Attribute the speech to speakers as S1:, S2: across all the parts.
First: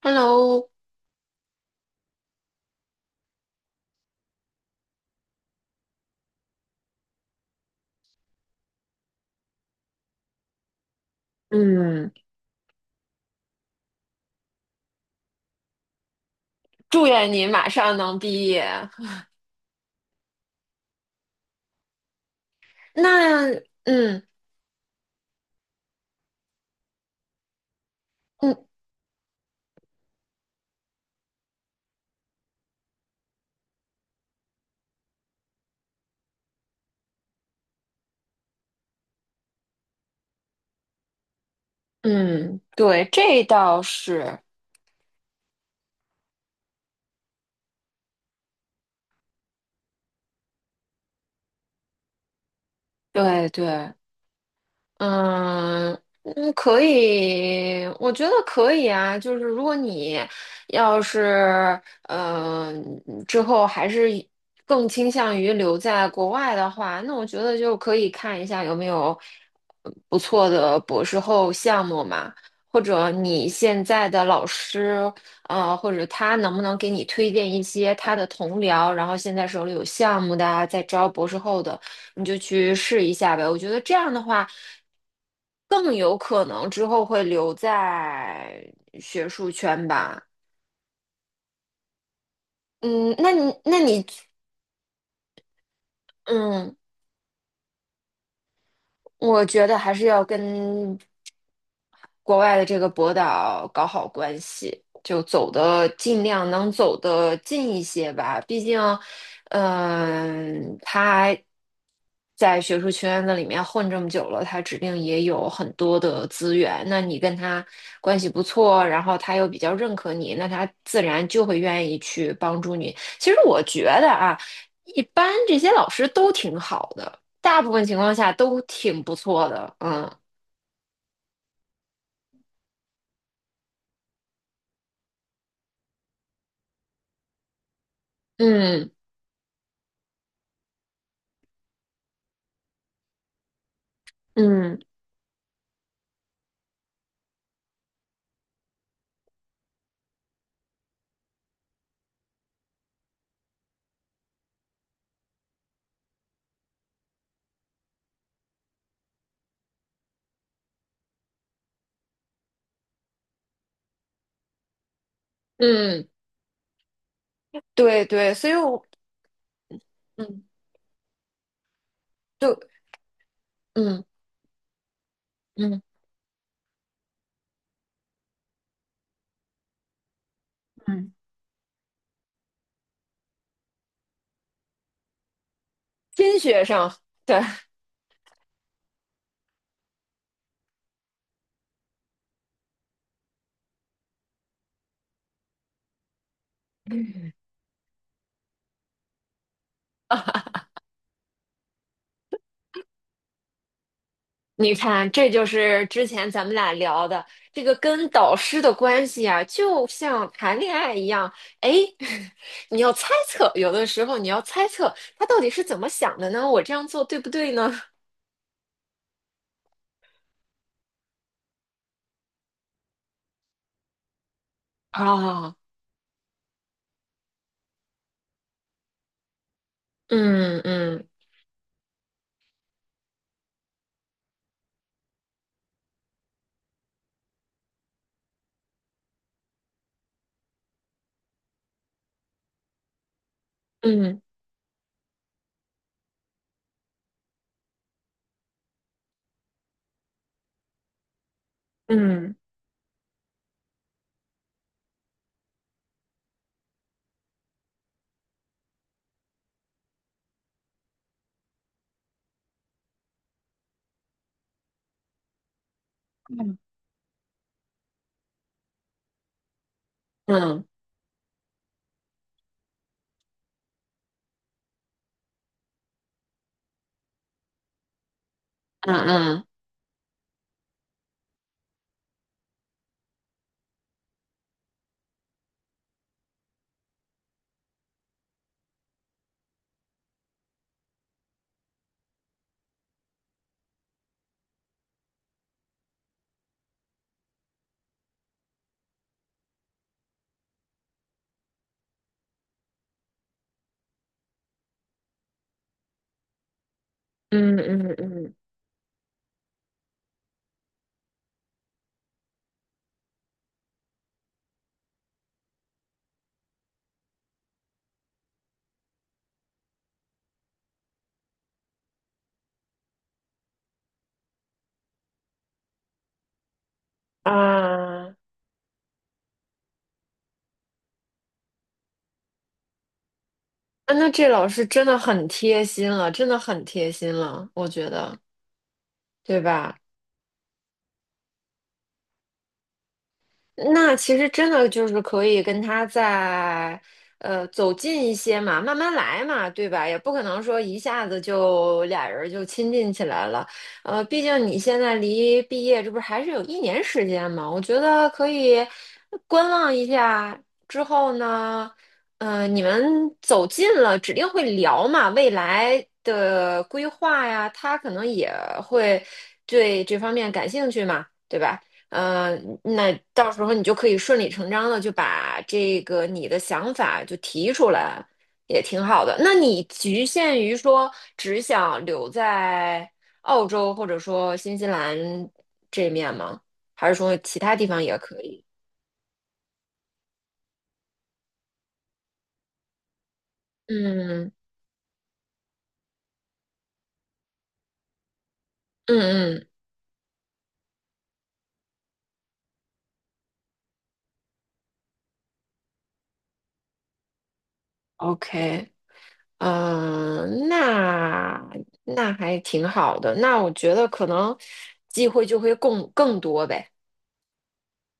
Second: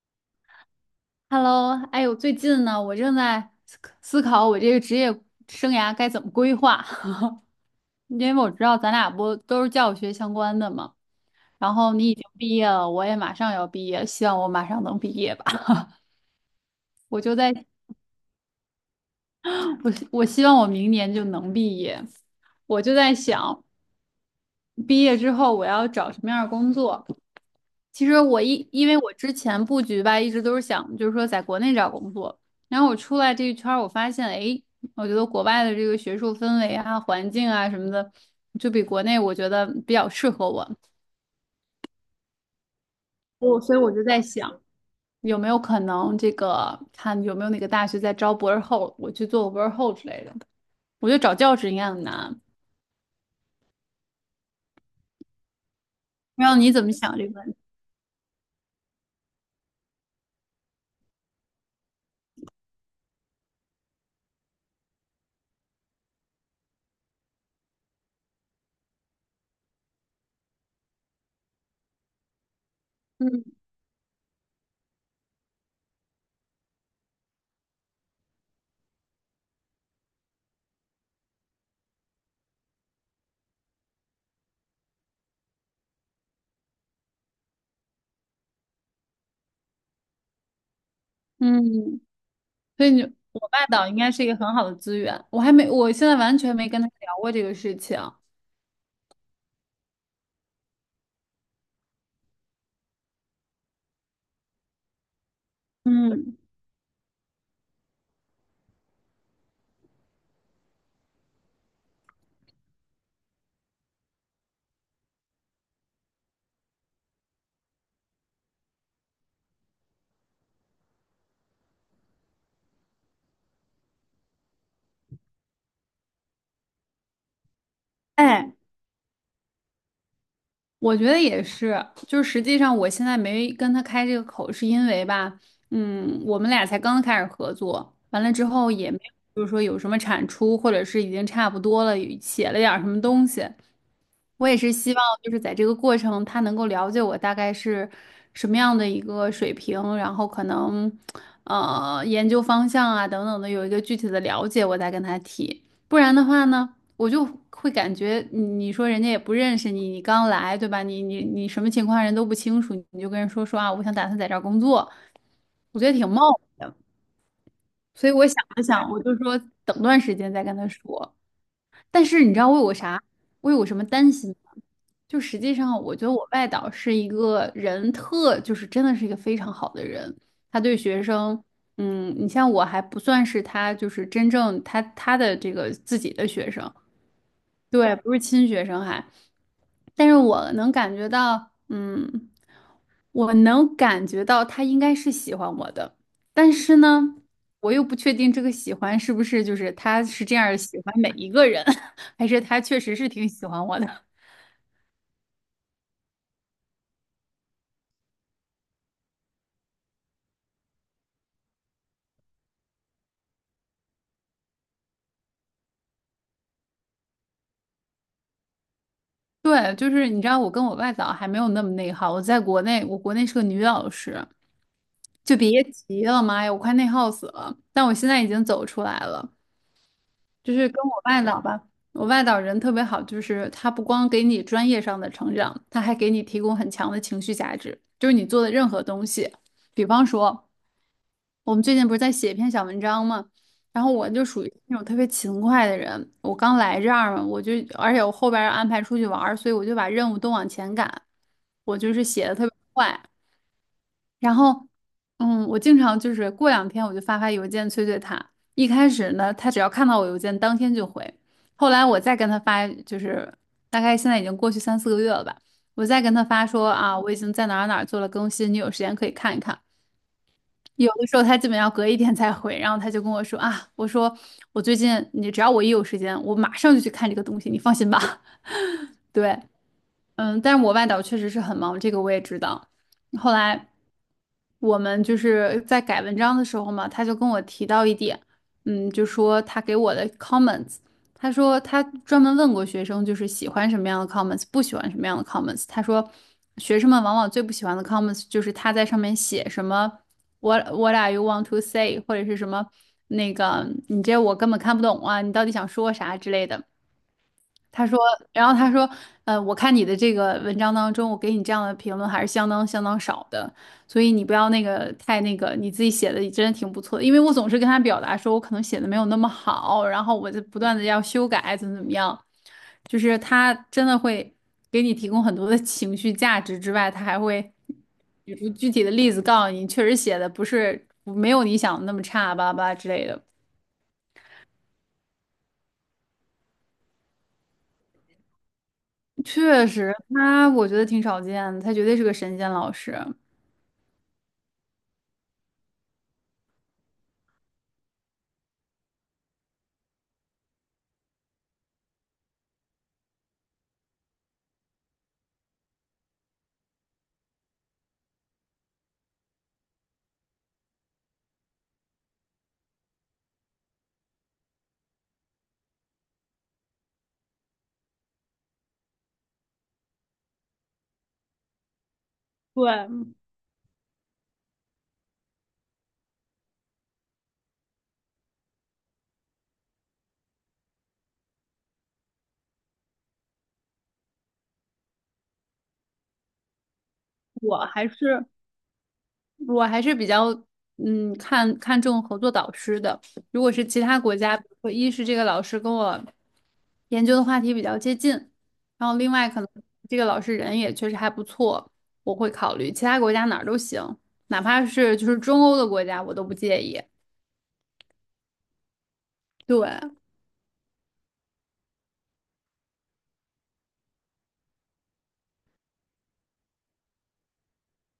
S1: Hello，
S2: Hello，哎呦，我最近呢，我正在思考我这个职业生涯该怎么规划，因为我知道咱俩不都是教育学相关的嘛，然后你
S1: 嗯，
S2: 已经毕业了，我也马上要毕业，希望我马上能毕业吧。
S1: 祝
S2: 我
S1: 愿
S2: 就
S1: 你
S2: 在，
S1: 马上能毕业。
S2: 我希望我明年就能毕业，我就在
S1: 那，
S2: 想。
S1: 嗯
S2: 毕业之后我要找什么样的工作？其实
S1: 嗯
S2: 因为我之前布局吧，一直都是想就是说在国内找工作，然后我出来这一圈儿，我发现哎，我觉得国外的这个学术氛围啊、环境啊什么的，就比国内我觉得比较适合我，
S1: 嗯，对，这
S2: 所以
S1: 倒
S2: 我就在
S1: 是，
S2: 想有没有可能这个看有没有哪个大学在招博士后，我去做个博士后之类的。我觉得找教职应该很难，
S1: 对对。嗯
S2: 不知
S1: 嗯，
S2: 道你
S1: 可
S2: 怎么想这个问题？
S1: 以，我觉得可以啊。就是如果你要是嗯，之后还是更倾向于留在国外的话，那我觉得就可以看一下有没有不错的博士后项目嘛，或者你
S2: 嗯
S1: 现在的老师，或者他能不能给你推荐一些他的同僚，然后现在手里有项目的啊，在招博士后的。你就去试一下呗。我觉得这样的话，更有可能之后会留在学术圈吧。
S2: 嗯。所以你
S1: 嗯，那
S2: 我
S1: 你，
S2: 爸
S1: 那
S2: 岛应
S1: 你，
S2: 该是一个很好的资源。我还没，我现在完全没
S1: 嗯。
S2: 跟他聊过这个事情。
S1: 我觉得还是要跟国外的这个博导搞好关系，就走的尽
S2: 嗯，
S1: 量能走得近一些吧。毕竟，他在学术圈子里面混这么久了，他指定也有很多的资源。那你跟他关系不错，然后他又比较认可你，那他自然就会愿意去帮助你。其实我觉得啊，一般这些老师都挺好的。大部分情况下
S2: 哎，
S1: 都挺不错的，嗯
S2: 我觉得也是，就是实际上我现在没跟他开这个口，是因为吧，嗯，我们俩才刚开始合作，完了之后
S1: 嗯
S2: 也没有，就是说有什么产出，或者是已经差不多了，写了点儿什么东西。我也是
S1: 嗯
S2: 希望就是在这个过程，他能够了解我大概是什么样的一个水平，然后可能研究方向啊等等的有一个具体的了解，我再跟他提。不然的话呢？我就会感觉你，你说人家也不认识你，你刚来，对吧？你什么情况人都不清楚，你就跟人说说啊，我想打算在这儿工作，我觉得
S1: 嗯，
S2: 挺冒昧的。
S1: 对
S2: 所以我
S1: 对，
S2: 想
S1: 所以
S2: 了
S1: 我
S2: 想，我就说等段时间再
S1: 嗯
S2: 跟他说。但是你知道我有个
S1: 就
S2: 啥，我有个什么
S1: 嗯
S2: 担心吗？就实际
S1: 嗯
S2: 上，我觉得我外导是一个人特，就是真的是一个非常好的人，他对学
S1: 嗯，
S2: 生。嗯，你像我还不算是他，就是真正他的这个自己的
S1: 金
S2: 学
S1: 学
S2: 生，
S1: 生，对，
S2: 对，不是亲学生还，但是我能感觉到，嗯，我能感觉到他应该是喜欢我的，但是呢，我又不确定这个喜欢是不是就是他是这样儿喜欢每一个人，还是他确实是挺喜欢我的。
S1: 你看，这就是之前咱们俩聊的这个跟导师的关系啊，就像谈恋爱一样，哎，你要猜测，有的时候你要猜测他到底是怎么想的呢？我这样做对不对呢？
S2: 对，就是你知道，我跟我外早还没有那么内耗，我在国内，我国内是个女老师，就
S1: 啊，
S2: 别提了，妈呀，我快内耗死了。但我现在已经走出来了。就
S1: 嗯
S2: 是跟我
S1: 嗯
S2: 外导吧，我外导人特别好，就是他不光给你专业上的成长，他还给你提供很强的情绪价值。就是你做的任何东西，比方说我们最近不是在写一篇小文章嘛，然后我
S1: 嗯
S2: 就属于那种特别勤快的人，我刚来这儿嘛，而且我后边要安排出去玩儿所以我就把任务都往前赶，我就是写
S1: 嗯
S2: 的特别快。然后，嗯，我经常就是过两天我就发发邮件催催他。一开始呢，他只要看到我邮件，当天就回。后来我再跟他发，就是大概现在已经过去三四个月了吧，我再跟他发
S1: 嗯
S2: 说啊，我已经在哪儿哪儿做了更新，你有时间可以看一看。
S1: 嗯
S2: 有的时候他基本要隔一天才回，然后他就跟我说啊，我说我最近你只要我一有时间，我马上就去看这个东西，你放心吧。
S1: 嗯
S2: 对，
S1: 嗯。
S2: 嗯，但是我外导确实是很忙，这个我也知道。后来我们就是在改文章的时候嘛，他就跟我提到一点，嗯，就说他给我的 comments，他说他专门问过学生，就是喜欢什么样的 comments，不喜欢什么样的 comments。他说学生们往往最不喜欢的 comments 就是他在上面写什么 what are you want to say，或者是什么那个你这我根本看不懂啊，你到底想说啥之类的。
S1: 嗯
S2: 他
S1: 嗯
S2: 说，
S1: 嗯
S2: 然后他说，我看你的这个文章当中，我给你这样的评论还是相当少的，所以你不要那个太那个，你自己写的也真的挺不错的，因为我总是跟他表达说我可能写的没有那么好，然后我就不断的要修改，怎么怎么样，就是他真的会给你提供很多的情绪价值之外，他还会
S1: 啊，
S2: 举出具体的例子告诉你，确实写的不是没有你想的那么差，巴拉巴拉之类的。
S1: 啊那这老师真的很贴心了，真的很贴心了，我觉得，对
S2: 确
S1: 吧？
S2: 实，他我觉得挺少见的，他绝对是个神仙老师。
S1: 那其实真的就是可以跟他再，走近一些嘛，慢慢来嘛，对吧？也不可能说一下子就俩人就亲近起来了。毕竟你现在离毕业这不是还是有一年时间嘛，我觉得可以观望一下。之后呢，你们走近了，指定会聊嘛，未来的规划呀，他可能也会对这方面感兴趣嘛，对吧？嗯，
S2: 对，
S1: 那到时候你就可以顺理成章的就把这个你的想法就提出来，也挺好的。那你局限于说只想留在澳洲或者说新西兰这面吗？还是说其他
S2: 我
S1: 地方
S2: 还
S1: 也可
S2: 是
S1: 以？
S2: 我还是比较嗯看看重合作导师的。如果是其他国
S1: 嗯
S2: 家，比如说一是这个老师跟我研究的话题比较接近，然后另外
S1: 嗯
S2: 可
S1: 嗯
S2: 能这个老师人也确实还不错，我会考虑其他国家哪儿都行，哪怕是就是中欧的国家我都不介意。
S1: ，OK，
S2: 对，
S1: 嗯、那还挺好的。那我觉得可能机会就会更多呗。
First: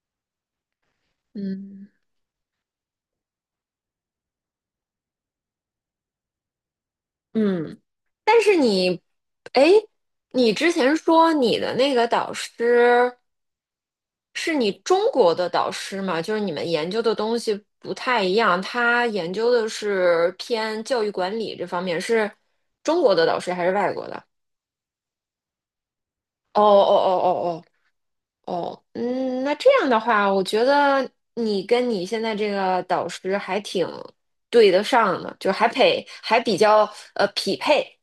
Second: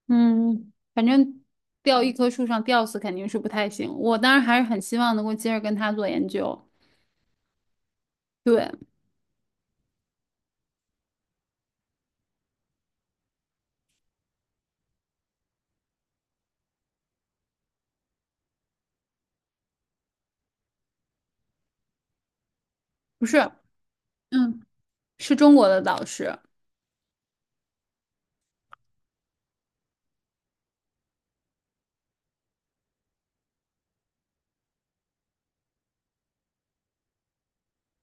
S2: 嗯，反正
S1: 嗯
S2: 吊一棵树上吊死肯定是不太行。我当然还是很希望能够接着跟他做研究。
S1: 嗯。但是
S2: 对，
S1: 你，哎，你之前说你的那个导师是你中国的导师吗？就是你们研究的东西不太一样，他研究的是偏教育管理这方面，是中国的
S2: 不是。
S1: 导师还是外国的？
S2: 嗯。是中国的导师。
S1: 哦哦哦哦哦哦，嗯，那这样的话，我觉得你跟你现在这个导师还挺对得上的，就还配还比较匹配，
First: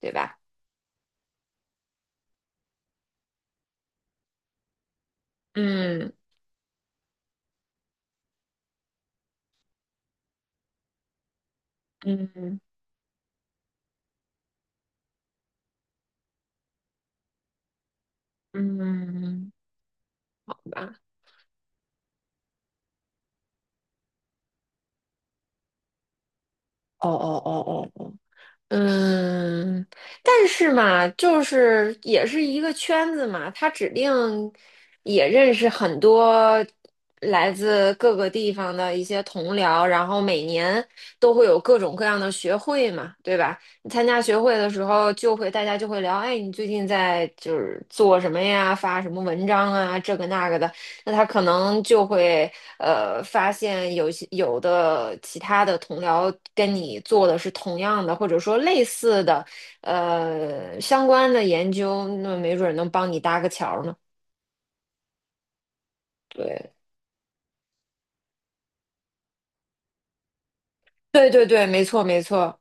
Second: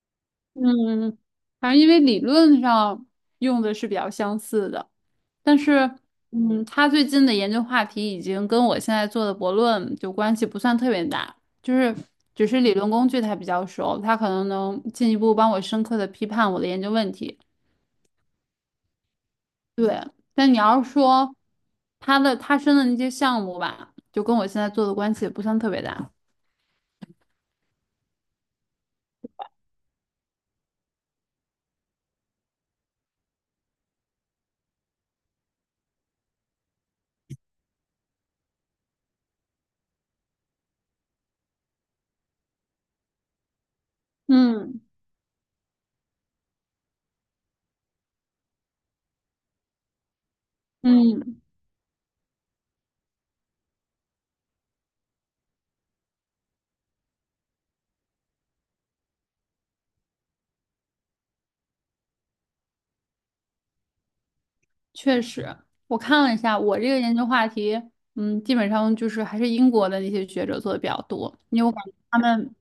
S1: 对吧？
S2: 嗯反正因为理论上用的是比较相似的，但是，
S1: 嗯
S2: 嗯，他最近的研究话题已经跟我现在做的博论就关系不算特别大，就是只
S1: 嗯
S2: 是理论工具他比较熟，他可能能进一步帮我深刻的批判我的研究问题。
S1: 嗯。
S2: 对，但你要是
S1: 吧。
S2: 说他申的那些项目吧，就跟我现在做的关系也不算特别大。
S1: 哦哦哦哦哦，嗯，但是嘛，就是也是一个圈子嘛，他指定也认识很多来自各个地方的一些同僚，然后每年都会有各种各样的学会嘛，对吧？你参加学会的
S2: 嗯
S1: 时候，就会大家就会聊，哎，你最近在就是做什么呀，发什么文章啊，这个那个的。那他
S2: 嗯，
S1: 可能就会发现有的其他的同僚跟你做的是同样的，或者说类似的相关的研究，那没准儿能帮你搭个桥儿呢。
S2: 确实，我看了一下，
S1: 对，
S2: 我这个研究话题，嗯，基本上就是还是英国的那些学者做的比较
S1: 对
S2: 多，
S1: 对
S2: 因
S1: 对，
S2: 为我感
S1: 没
S2: 觉
S1: 错
S2: 他
S1: 没
S2: 们
S1: 错。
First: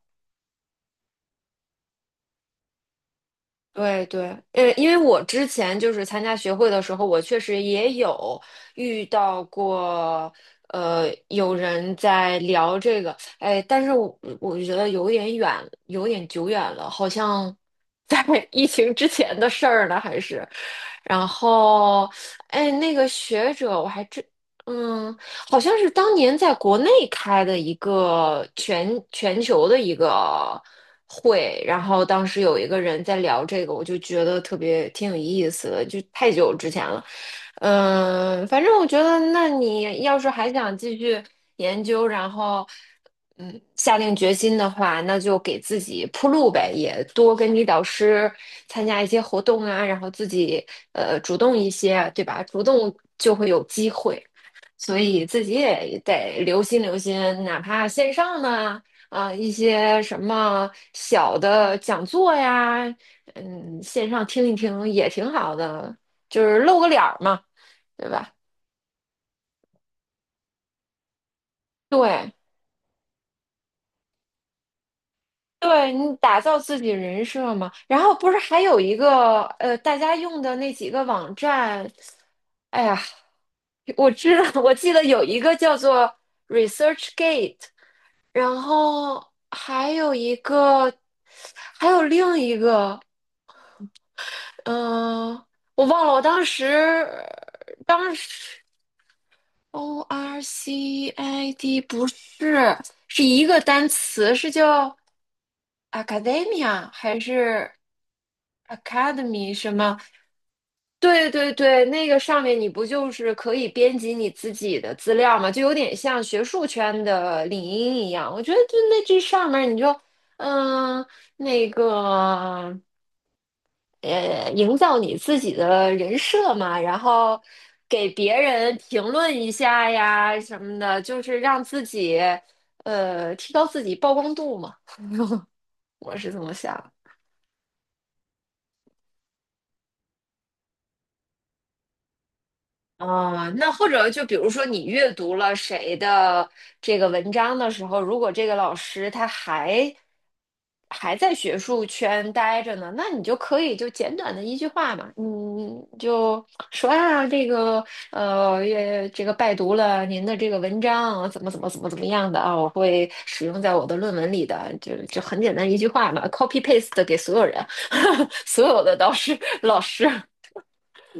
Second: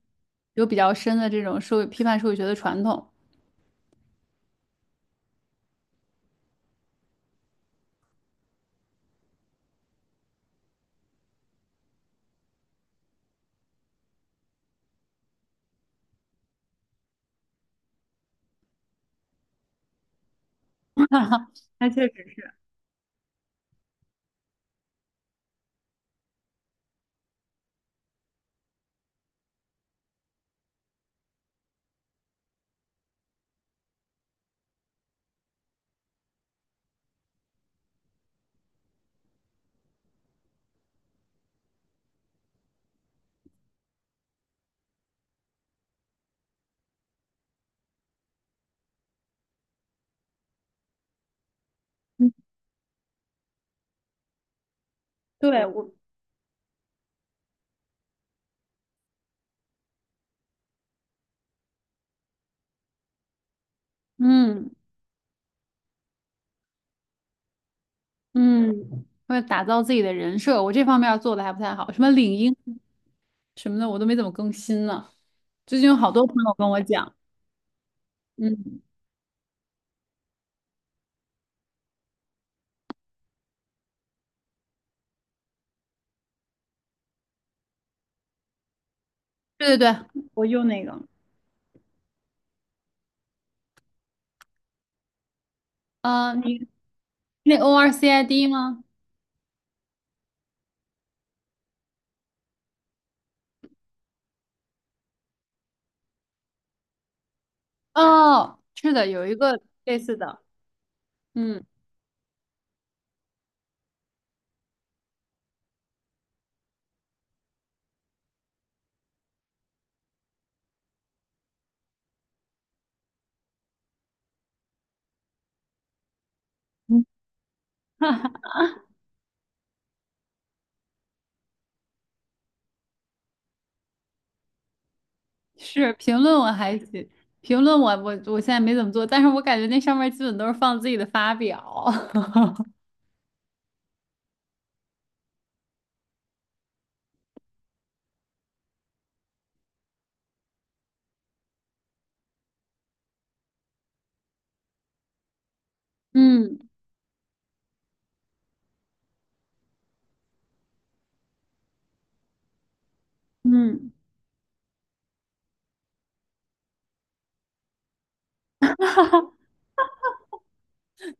S2: 有比较深的这种社会批判社会学的传统。
S1: 对对，因为我之前就是参加学会的时候，我确实也有遇到过，有人在聊这个，哎，但是我觉得有点远，有点久远了，好像在 疫情之前的事儿呢，还是，然
S2: 那确
S1: 后，
S2: 实是，
S1: 哎，那个学者我还真，嗯，好像是当年在国内开的一个全球的一个会，然后当时有一个人在聊这个，我就觉得特别挺有意思的，就太久之前了。嗯，反正我觉得，那你要是还想继续研究，然后下定决心的话，那就给自己铺路呗，也多跟你导师参加一些活动啊，然后自己主动一些，对吧？主动就会有机会。所以自己
S2: 对，我，
S1: 也得留心留心，哪怕线上呢，啊、一些什么小的讲座呀，嗯，线上听一
S2: 嗯
S1: 听也挺好的，就是露个脸儿嘛，对吧？
S2: 嗯，为了打造自己的人设，我这方面儿做的还不太好，什么
S1: 对，
S2: 领英什么的，我都没怎么更新呢。最近
S1: 对
S2: 有好
S1: 你
S2: 多朋
S1: 打
S2: 友
S1: 造
S2: 跟
S1: 自
S2: 我
S1: 己
S2: 讲，
S1: 人设嘛。然后不是还有
S2: 嗯，
S1: 一个大家用的那几个网站，哎呀，我知道，我记得有一个叫做 ResearchGate。然后
S2: 对对
S1: 还
S2: 对，
S1: 有一
S2: 我用那
S1: 个，
S2: 个，
S1: 还有另一个，嗯、我忘了，我当时
S2: 你那
S1: 当
S2: ORCID
S1: 时
S2: 吗？
S1: ORCID 不是，是一个单词，是叫 Academia 还是
S2: 哦，是的，有一
S1: Academy
S2: 个
S1: 什么？
S2: 类似的。
S1: 对对
S2: 嗯，
S1: 对，那个上面你不就是可以编辑你自己的资料吗？就有点像学术圈的领英一样。我觉得就那这上面你就嗯那个营造你自己的人设嘛，然后给别 人评论一下呀什么的，就是让自己提高自己曝光度嘛。
S2: 是
S1: 我
S2: 评
S1: 是
S2: 论
S1: 这
S2: 我
S1: 么
S2: 还
S1: 想。
S2: 行，评论我现在没怎么做，但是我感觉那上面基本都是放自己的发表。
S1: 啊，那或者就比如说你阅读了谁的这个文章的时候，如果这个老师他还在学术圈待着呢，那你就可以就简短的一句话嘛，嗯，就
S2: 嗯
S1: 说啊，这个也这个拜读了您的这个文章，怎么怎么怎么怎么样的啊，我会使用在我
S2: 嗯，
S1: 的论文里的，就很简单一句话嘛，copy paste 给所有人，所有的导师 老师，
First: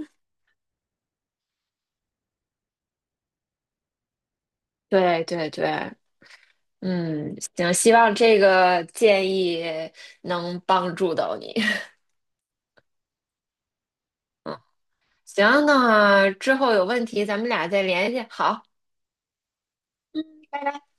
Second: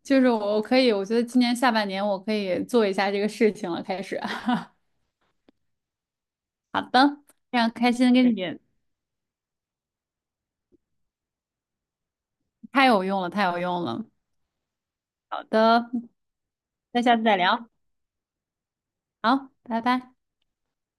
S2: 就是我可以，我觉得今年下半年我可以做一下这个事情了，开始。
S1: 对对对，
S2: 好的，
S1: 嗯，
S2: 非常
S1: 行，希
S2: 开
S1: 望
S2: 心跟
S1: 这
S2: 你，
S1: 个建议能帮助到你。
S2: 太有用了，太有用了。好
S1: 行，
S2: 的，
S1: 那之后有
S2: 那
S1: 问
S2: 下次
S1: 题
S2: 再
S1: 咱们俩
S2: 聊。
S1: 再联系。好，
S2: 好，拜拜。
S1: 拜拜。